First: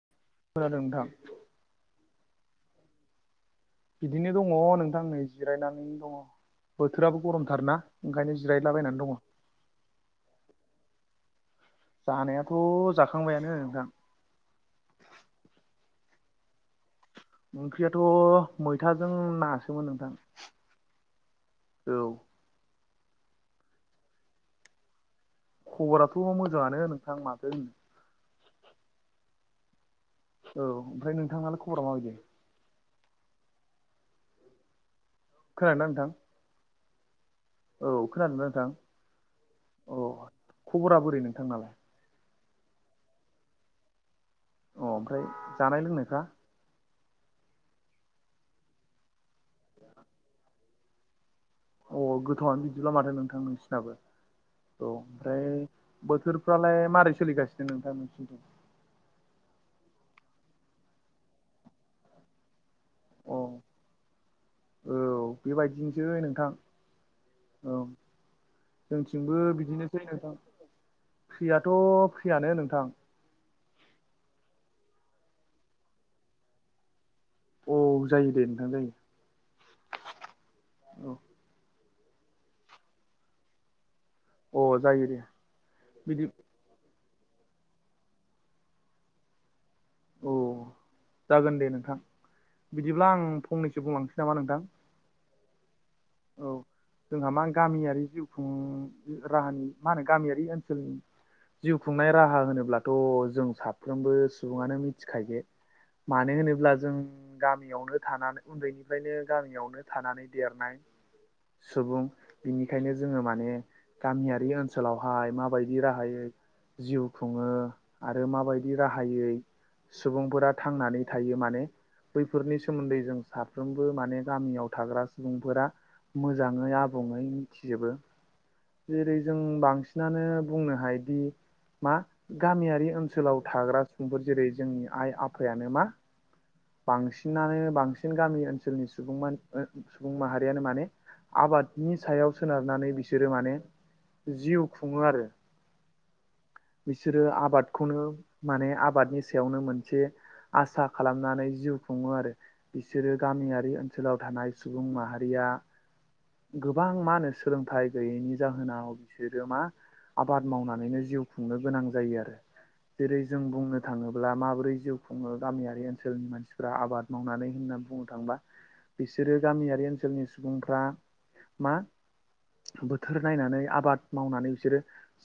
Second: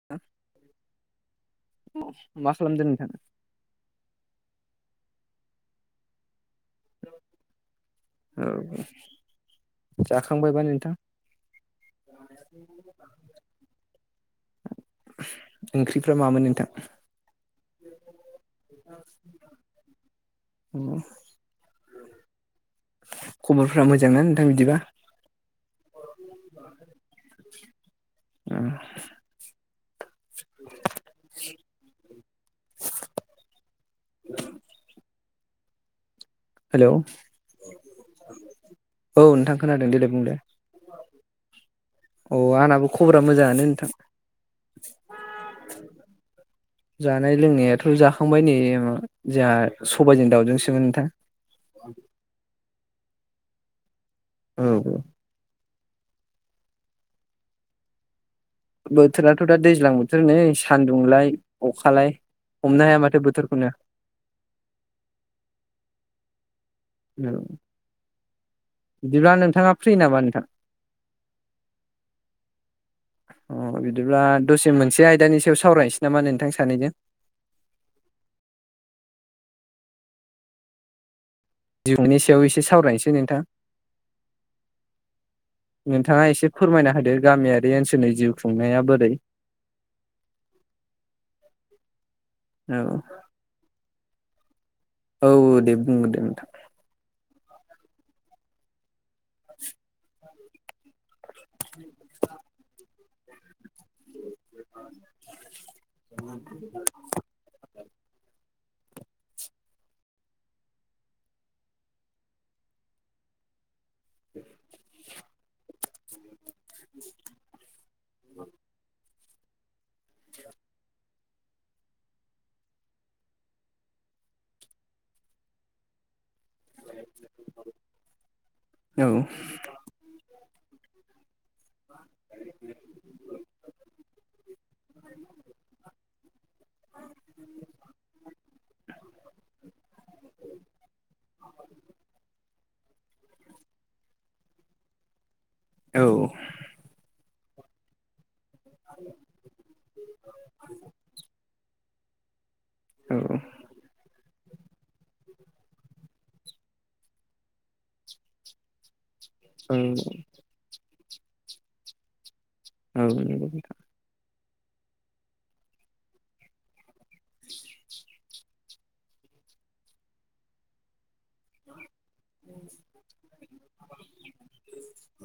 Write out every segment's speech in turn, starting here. [inaudible] खोनादों नोंथां। मा खालामदों नोंथां? बिदिनो दङ नोंथां नै जिरायनानै दङ बोथोराबो गरमथारना। ओंखायनो औ जिरायलाबायनानै दङ। दे नोंथां। जानायाथ' जाखांबायानो नोंथां। ओंख्रिफ्रा मामोन नोंथां? ओंख्रियाथ' मैथाजों नासोमोन नोंथां। उम। औ। खबरफोरा मोजांना नोंथां बिदिबा? खबराथ' मोजांङानो नोंथां माथो। उम। औ ओमफ्राय नोंथांनालाय खबरा माबायदि? खोनानो नोंथां? हेलौ औ खोनादोंना नोंथां औ नोंथां खोनादों दे लाय औ बुंलाय। खबरा बोरै नोंथां नालाय? अ आंनाबो खबरा मोजांङानो नोंथां। अ ओमफ्राय जानाय लोंनायफ्रा जानाय लोंनायाथ' जाखांबाय नै जोंहा सबायजों दाउजोंसोमोन नोंथां औ गोथावआनो बिदिब्ला माथो नोंथां नोंसिनाबो औ ओमफ्राय बोथोरफ्रालाय मारै सोलिगासिनो नोंथां मोनसि दं बोथोराथ' दा दैज्लां बोथोर नै सान्दुंलाय अखालाय हमनो हाया माथो अ बोथोरखौनो औ बेबायदिनोसै नोंथां औ बिदिब्ला जोंथिंबो नोंथाङा फ्रि बिदिनोसै नामा नोंथां फ्रियाथ' फ्रियानो नोंथां अ बिदिब्ला दसे मोनसे आयदानि सायाव सावरायनोसै नामा नोंथां सानैजों औ जायो दे नोंथां जायो जिउनि सायाव एसे सावरायनोसै नोंथां औ अ जायो दे बिदि नोंथांङा एसे फोरमायना होदो गामियारि ओनसोलनि जिउ खुंनाया बोरै अ जागोन दे नोंथां औ बिदिब्ला आं फंनैसो बुंलांनोसै नामा नोंथां औ दे बुंग्रोरदो दे औ नोंथां जोंहा मा गामियारि जिउ खुं राहानि मा होनो गामियारि ओनसोलनि जिउ खुंनाय राहा होनोब्लाथ' जों साफ्रोमबो सुबुंङानो मि मिथिखायो मानो होनोब्ला जों गामियावनो थानानै उन्दैनिफ्रायनो गामियावनो थानानै देरनाय सुबुं बिनिखायनो जोंङो माने गामियारि ओनसोलावहाय माबायदि राहायो जिउ खुंङो आरो माबायदि राहायै सुबुंफोरा थांनानै थायो माने बैफोरनि सोमोन्दै जों साफ्रोमबो माने गामियाव थाग्रा सुबुंफोरा मोजाङै आ आबुङै मिथिजोबो औ जेरै जों बांसिनानो बुंनो हायोदि मा गामियारि ओनसोलाव थाग्रा सुबुंफोर जेरै जोंनि आइ आफायानो मा बांसिनानो बांसिन गामि ओनसोलनि सुबुं सुबुं माहारियानो माने आबादनि सायाव सोनारनानै बिसोरो माने जिउ खुंङो आरो औ बिसोरो आबादखौनो माने आबादनि गोयावनो मोनसे आसा खालामनानै जिउ खुंङो आरो औ बिसोरो गामियारि ओन ओनसोलाव थानाय सुबुं माहारिया गोबां मा होनो सोलोंथाइ गैयैनि जाहोनाव बिसोरो मा औ नंगौ आबाद मावनानैनो जिउ खुंनो गोनां जायो आरो जेरै जों नोंथां बुंनो थांङोब्ला माबोरै जिउ खुङो गामियारि ओनसोलनि मानसिफ्रा आबाद मावनानै होननानै बुंनो थाङोबा बिसोरो गामियारि ओनसोलनि सुबुंफ्रा मा बोथोर नायनानै आबाद मावनानै बिसोरो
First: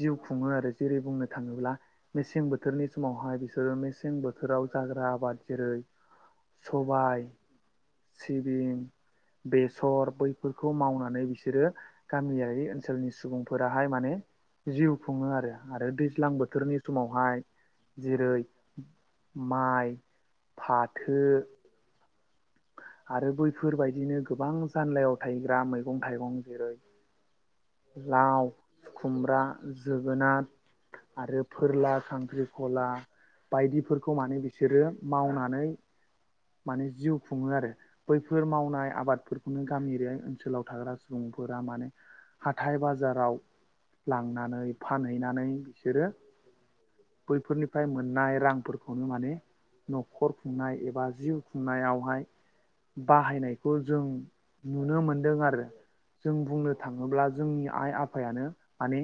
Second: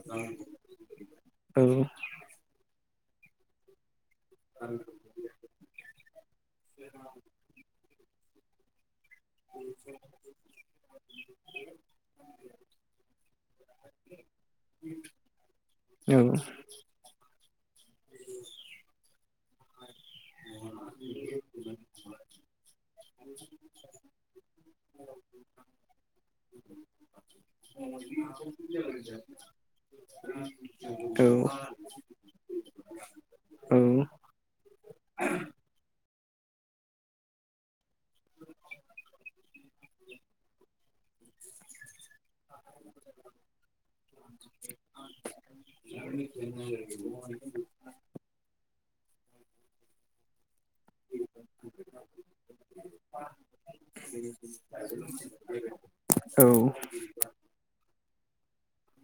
जिउ खुंङो आरो जेरै बुंनो औ थांङोब्ला औ मेसें बोथोरनि समावहाय बिसोरो मेसें बोथोराव जाग्रा आबाद जेरै सबाय सिबिं बेसर बैफोरखौ मावनानै बिसोरो गामियारि ओनसोलनि सुबुंफोराहाय माने जिउ खुंङो आरो आरो दैज्लां बोथोरनि समावहाय जेरै माइ फाथो आरो बैफोरबायदिनो गोबां जानलायाव थायग्रा मैगं थाइगं जेरै लाव खुमब्रा जोगोनार आरो फोरला खांख्रिखला बायदिफोरखौ माने बिसोरो मावनानै माने जिउ खुङो आरो बैफोर मावनाय आबादफोरखौनो गामिरि ओनसोलाव थाग्रा सुबुंफोरा माने हाथाय बाजाराव लांनानै फानहैनानै बिसोरो बैफोरनि मोननाय रां मनाय एबा खुंनायाव बहाय बाहायनायखौ जों नुनो मोनदों आरो जों बुंनो थाङोब्ला जोंनि आइ आफायानो माने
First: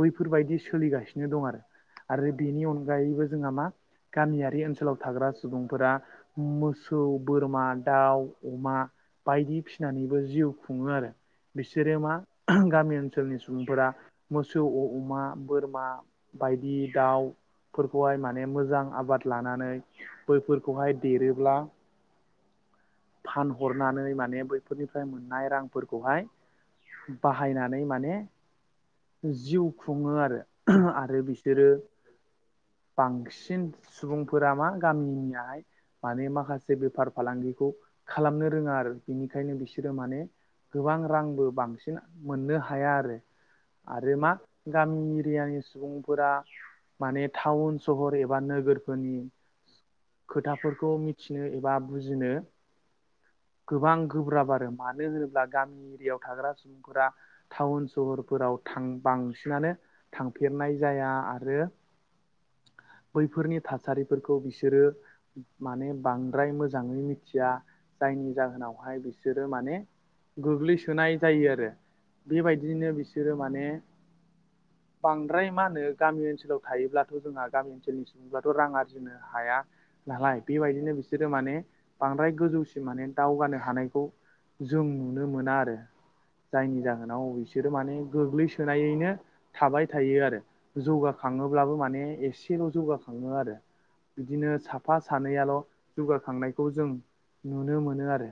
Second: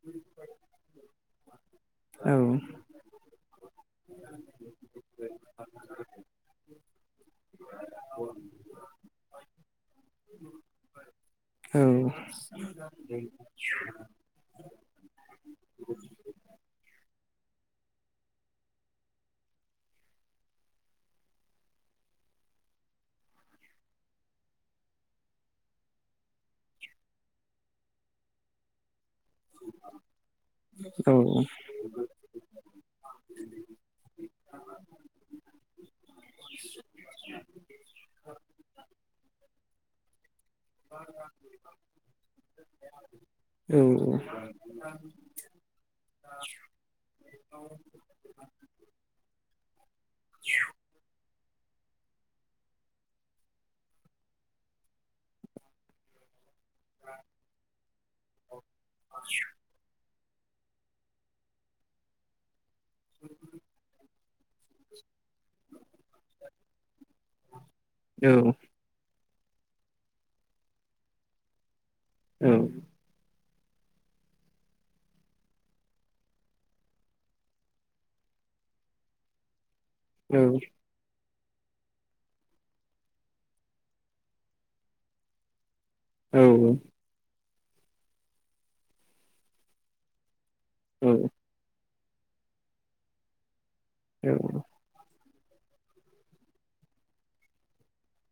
बैफोरबायदि सोलिगासिनो दं आरो। आरो औ नंगौ बेनि अन गायैबो जोंहा मा गामियारि ओनसोलाव थाग्रा सुबुंफोरा मोसौ बोरमा दाउ अमा बायदि फिसि सिनानैबो जिउ खुङो आरो बिसोरो नोंथां। मा गामि ओनसोलनि सुबुंफोरा मोसौ अमा बोरमा बायदि दाउ फोरखौहाय माने मोजां आबाद लानानै बैफोरखौहाय देरोब्ला फानहरनानै माने बैफोरनिफ्राय मोननाय रांफोरखौहाय बाहायनानै माने जिउ खुङो आरो आरो बिसोरो बांसिन सुबुंफोरा मा गामिनियाहाय माने माखासे बेफार फालांगिखौ खालामनो रोङा आरो बिनिखायनो बिसोरो माने गोबां रांबो बांसिन मोननो हाया आरो। आरो औ मा गामि एरियानि सुबुंफोरा माने टाउन स सहर एबा नोगोरफोरनि खोथाफोरखौ मिथिनो एबा बुजिनो गोबां गोब्राब आरो मानो होनोब्ला गामि एरियायाव थाग्रा सुबुंफोरा टाउन सहरफोराव थां बांसिनानो थां फेरनाय जाया आरो बैफोरनि थासारिफोरखौ बिसोरो माने बांद्राय मोजाङै मिथि थिया जायनि जाहोनावहाय बिसोरो माने गोग्लैसोनाय जायो आरो। बेबायदिनो बिसोरो माने बांद्राय मा होनो गामि ओनसोलाव थायोब्ला थ' जोंहा गामि ओनसोलनि सुबुंफोराथ' रां आरजिनो हाया नालाय बेबायदिनो बिसोर बिसोरो माने बांद्राय गोजौसिम माने दावगानो हानायखौ जों नुनो मोना आरो। जायनि जाहोनाव बिसोरो माने गोग्लैसोनायैनो थाबाय थायो आरो। जौगाखाङोब्लाबो माने एसेल' जौगाखाङो आरो बिदिनो सा साफा सानैयाल' जौगाखांनायखौ जों नुनो मोनो आरो।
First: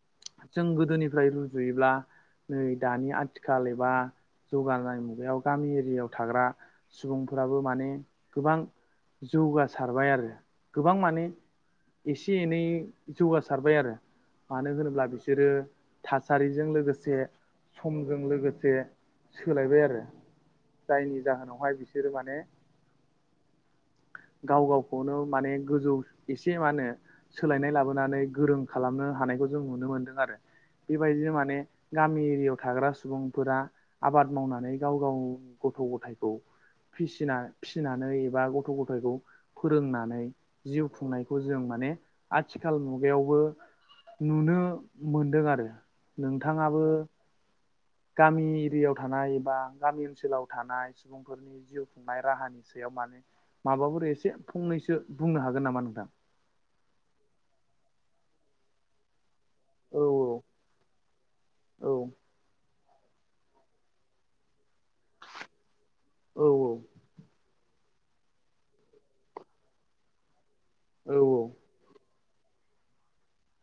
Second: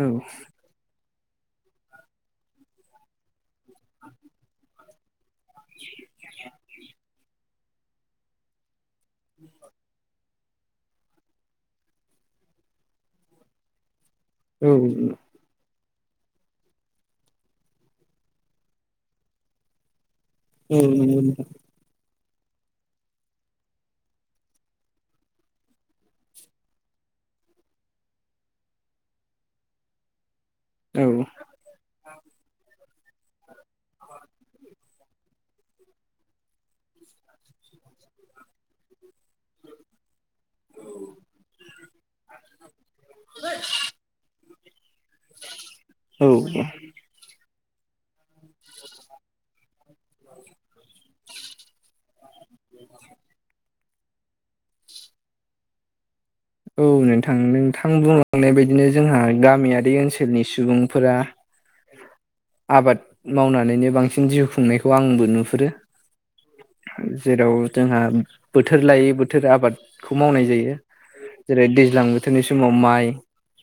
ओं। जों गोदोनिफ्राय रुजुयोब्ला नै दानि आथिखाल एबा जौगानाय मुगायाव गामि एरियाआव थाग्रा सुबुंफोराबो माने गोबां जौगासारबाय आरो गोबां माने एसे एनै जौगासारबाय आरो मानो होनोब्ला बिसो सोरो थासारिजों लोगोसे समजों लोगोसे सोलायबाय आरो जायनि जाहोनावहाय बिसोरो माने गाव गावखौनो माने गोजौ एसे मा होनो सोलायनाय लाबोनानै गोरों खालामनो हानायखौ जों नुनो मोन्दों आरो बेबायदिनो माने गामि एरियाआव थाग्रा सुबुंफोरा आबाद मावनानै गाव गाव गथ' गथायखौ फिसिना फिसिनानै एबा गथ' गथायखौ फोरोंनानै जिउ खुंनायखौ जों माने आथिखाल मुगायावबो नुनो मोनदों आरो औ नोंथाङाबो गामि एरियाआव थानाय एबा गामि ओनसोलाव थानाय सुबुंफोरनि जिउ खुंनाय राहानि सायाव मानो माबाफोर एसे फंनैसो बुंनो हागोन नामा नोंथां? औ नोंथां नोंथां बुंलांनाय बायदिनो जोंहा गामियारि बे ओनसोलनि सुबुंफोरा आबाद मावनानैनो बांसिन जिउ खुंनायखौ आंबो नुहुरो। औ औ जेराव जोंहा बोथोर लायै बोथोर आबादखौ मावनाय जायो। औ ब जेरै दैज्लां बोथोरनि समाव माइ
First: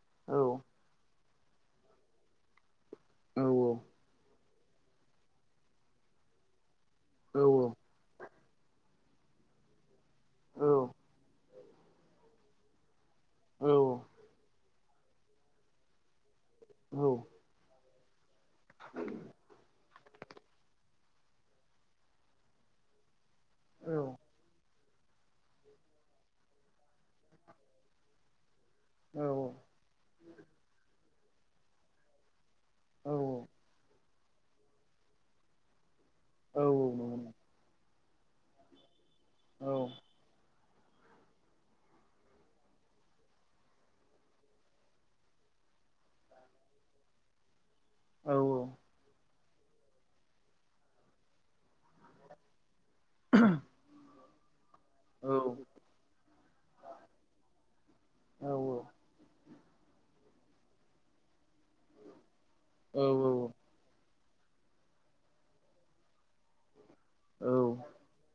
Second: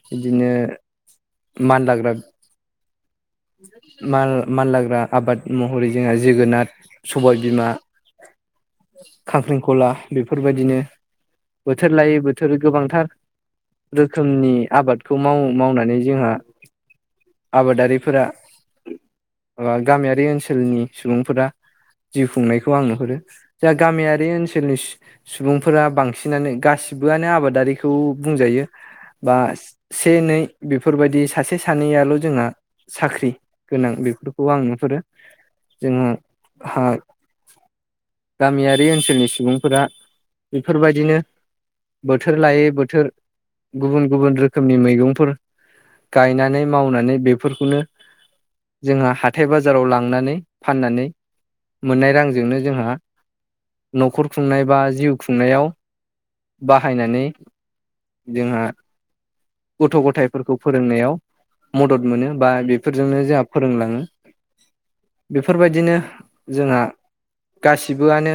बिदिनो मानलाग्रा माल मानलाग्रा आबाद महरै जोंहा जोगोनार सबाय बिमा, खांख्रिंखला बेफोरबायदिनो बोथोर लायै बोथोर गोबांथार रोखोमनि आबाद खौ माव मावनानै जोंहा औ आबादारिफोरा ओ गामियारि ओनसोलनि सुबुंफोरा जिउ खुंनायखौ आं नुहुरो जा गामियारि ओनसोलनि सु सुबुंफोरा बांसिनानो गासि आनो आबादारिखौ बुंजायो बा से नै बेफोरबायदि सासे सासे सानैयाल' जोंहा साख्रि गोनां बेफोरखौ आं नुहुरो जोङो हा गामियारि ओनसोलनि सुबुंफोरा बेफोरबायदिनो बोथोर लायै बोथोर गुबुन गुबुन रोखोमनि मैगंफोर, गायनानै मावनानै बेफोरखौनो जोंहा हा थाय बाजाराव लांनानै फाननानै मोननाय रांजोंनो जोंहा [inaudible] न'खर खुंनाय बा जिउ खुंनायाव बाहायनानै जोंहा गथ' गथायफोरखौ फोरोंनायाव मदद मोनो बा बेफोरजोंनो जाहा फोरोंलाङो बेफोरबायदिनो जोंहा गासि बोआनो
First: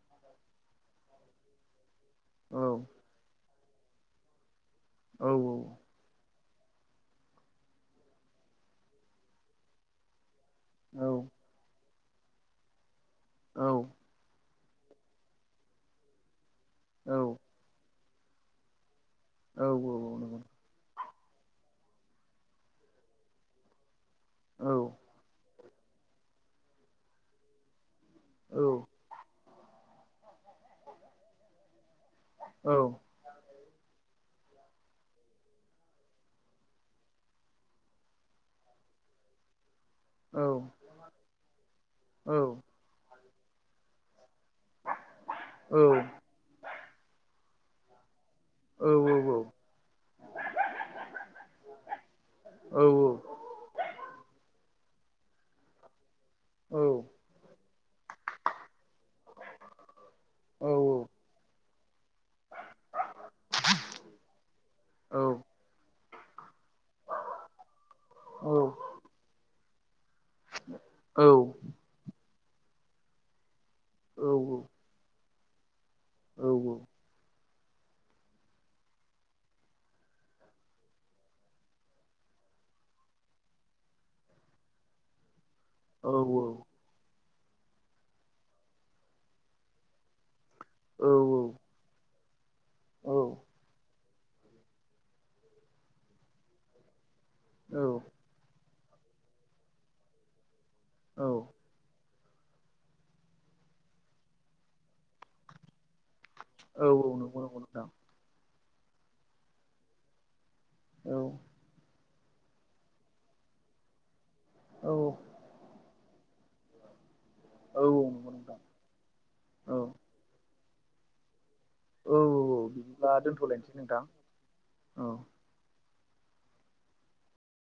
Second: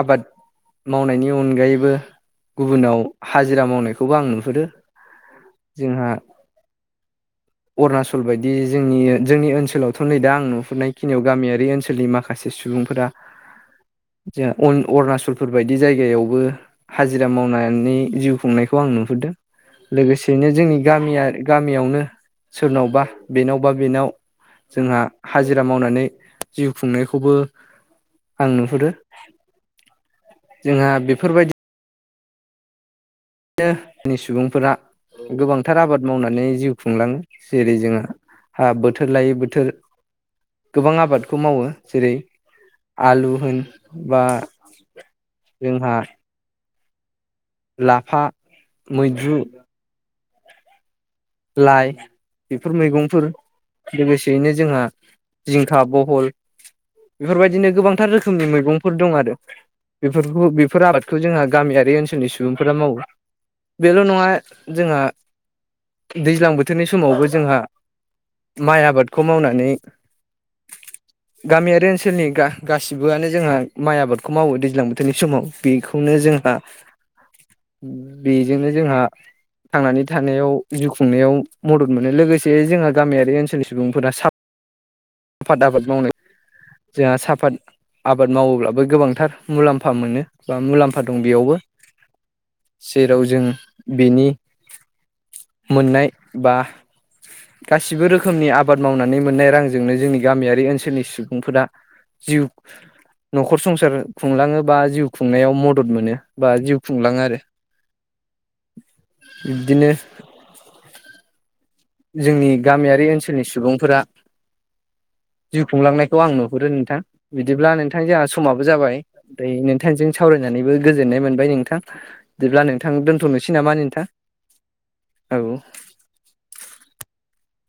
आबाद मावनायनि अनगायैबो गुबुनाव हाजिरा मावनायखौबो आं नुहुरो। औ औ जोंहा अरुणाचल बायदि जोंनि जोंनि ओनसोलावथ' नै दा आं नु हुरनाय खिनियाव गामियारि ओनसोलनि माखासे सुबुंफोरा औ जोंहा उन अरुणचलफोर बायदि जायगायावबो हाजिरा मावनानै जिउ खुंनाय खौ आं नुहुरदों, लोगोसेयैनो जोंनि गामिया गामियावनो सोरनावबा बेनावबा बेनाव बिदिब्ला दोनथ'लायनोसै जोंहा हाजि रा मावनानै जिउ खुंनायखौबो आं नुहुरो। जोंहा बेफोरबायदि औ बिदिनो जोंनि सुबुंफोरा गोबांथार आबाद मावनानै जिउ खुंलाङो। जेरै जोंहा हा बोथोर लायै बोथोर गोबां आबादखौ मावो जेरै आलु होन बा जोंहा लाफा मैद्रु लाइ बेफोर मैगंफोर लोगोसेयैनो जोंहा जिंखा बहल औ बेफोरबायदिनो गोबांथार रोखोमनि मैगंफोर दं आरो बेफोरखौ बेफोर आबादखौ नोंथां जोंहा गामियारि ओनसोलनि सुबुंफोरा मावो बेल' नङा जोंहा दैज्लां बोथोरनि समावबो जोंहा माइ आबादखौ मावनानै औ गामियारि ओनसोलनि गा-गासिबोआनो जोंहा माइ आबादखौ मावो दैज्लां बोथोरनि समाव बेखौनो जोंहा बेजोंनो जोंहा थांनानै थानायाव जिउ खुंनायाव मदद मोनो लोगोसे जोंहा गामियारि ओनसोलनि सुबुंफोरा साफ फादा औ औ जोंहा साफात आबाद मावोब्लाबो गोबांथार मुलाम्फा मोनो बा मुलाम्फा दं बेयावबो। जेराव जों बेनि मोननाय बा गासिबो रोखोमनि आबाद मावनानै मोननाय रांजोंनो जोंनि गामियारि ओनसोलनि सुबुंफोरा जिउ न'खर संसार खुंलाङो बा जिउ खुंनायाव मदद मोनो। बा जिउ खुंलाङो आरो बिदिनो औ जोंनि गामियारि ओनसोलनि सुबुंफोरा औ जिउ खुंलांनायखौ आं नुहुरो नोंथां बिदिब्ला नोंथां जोंहा समाबो जाबाय मफ्राय नोंथांजों सावरायनानैबो गोजोननाय मोनबाय नोंथां। बिदिब्ला नोंथां दोन्थ'नोसै नामा नोंथा औ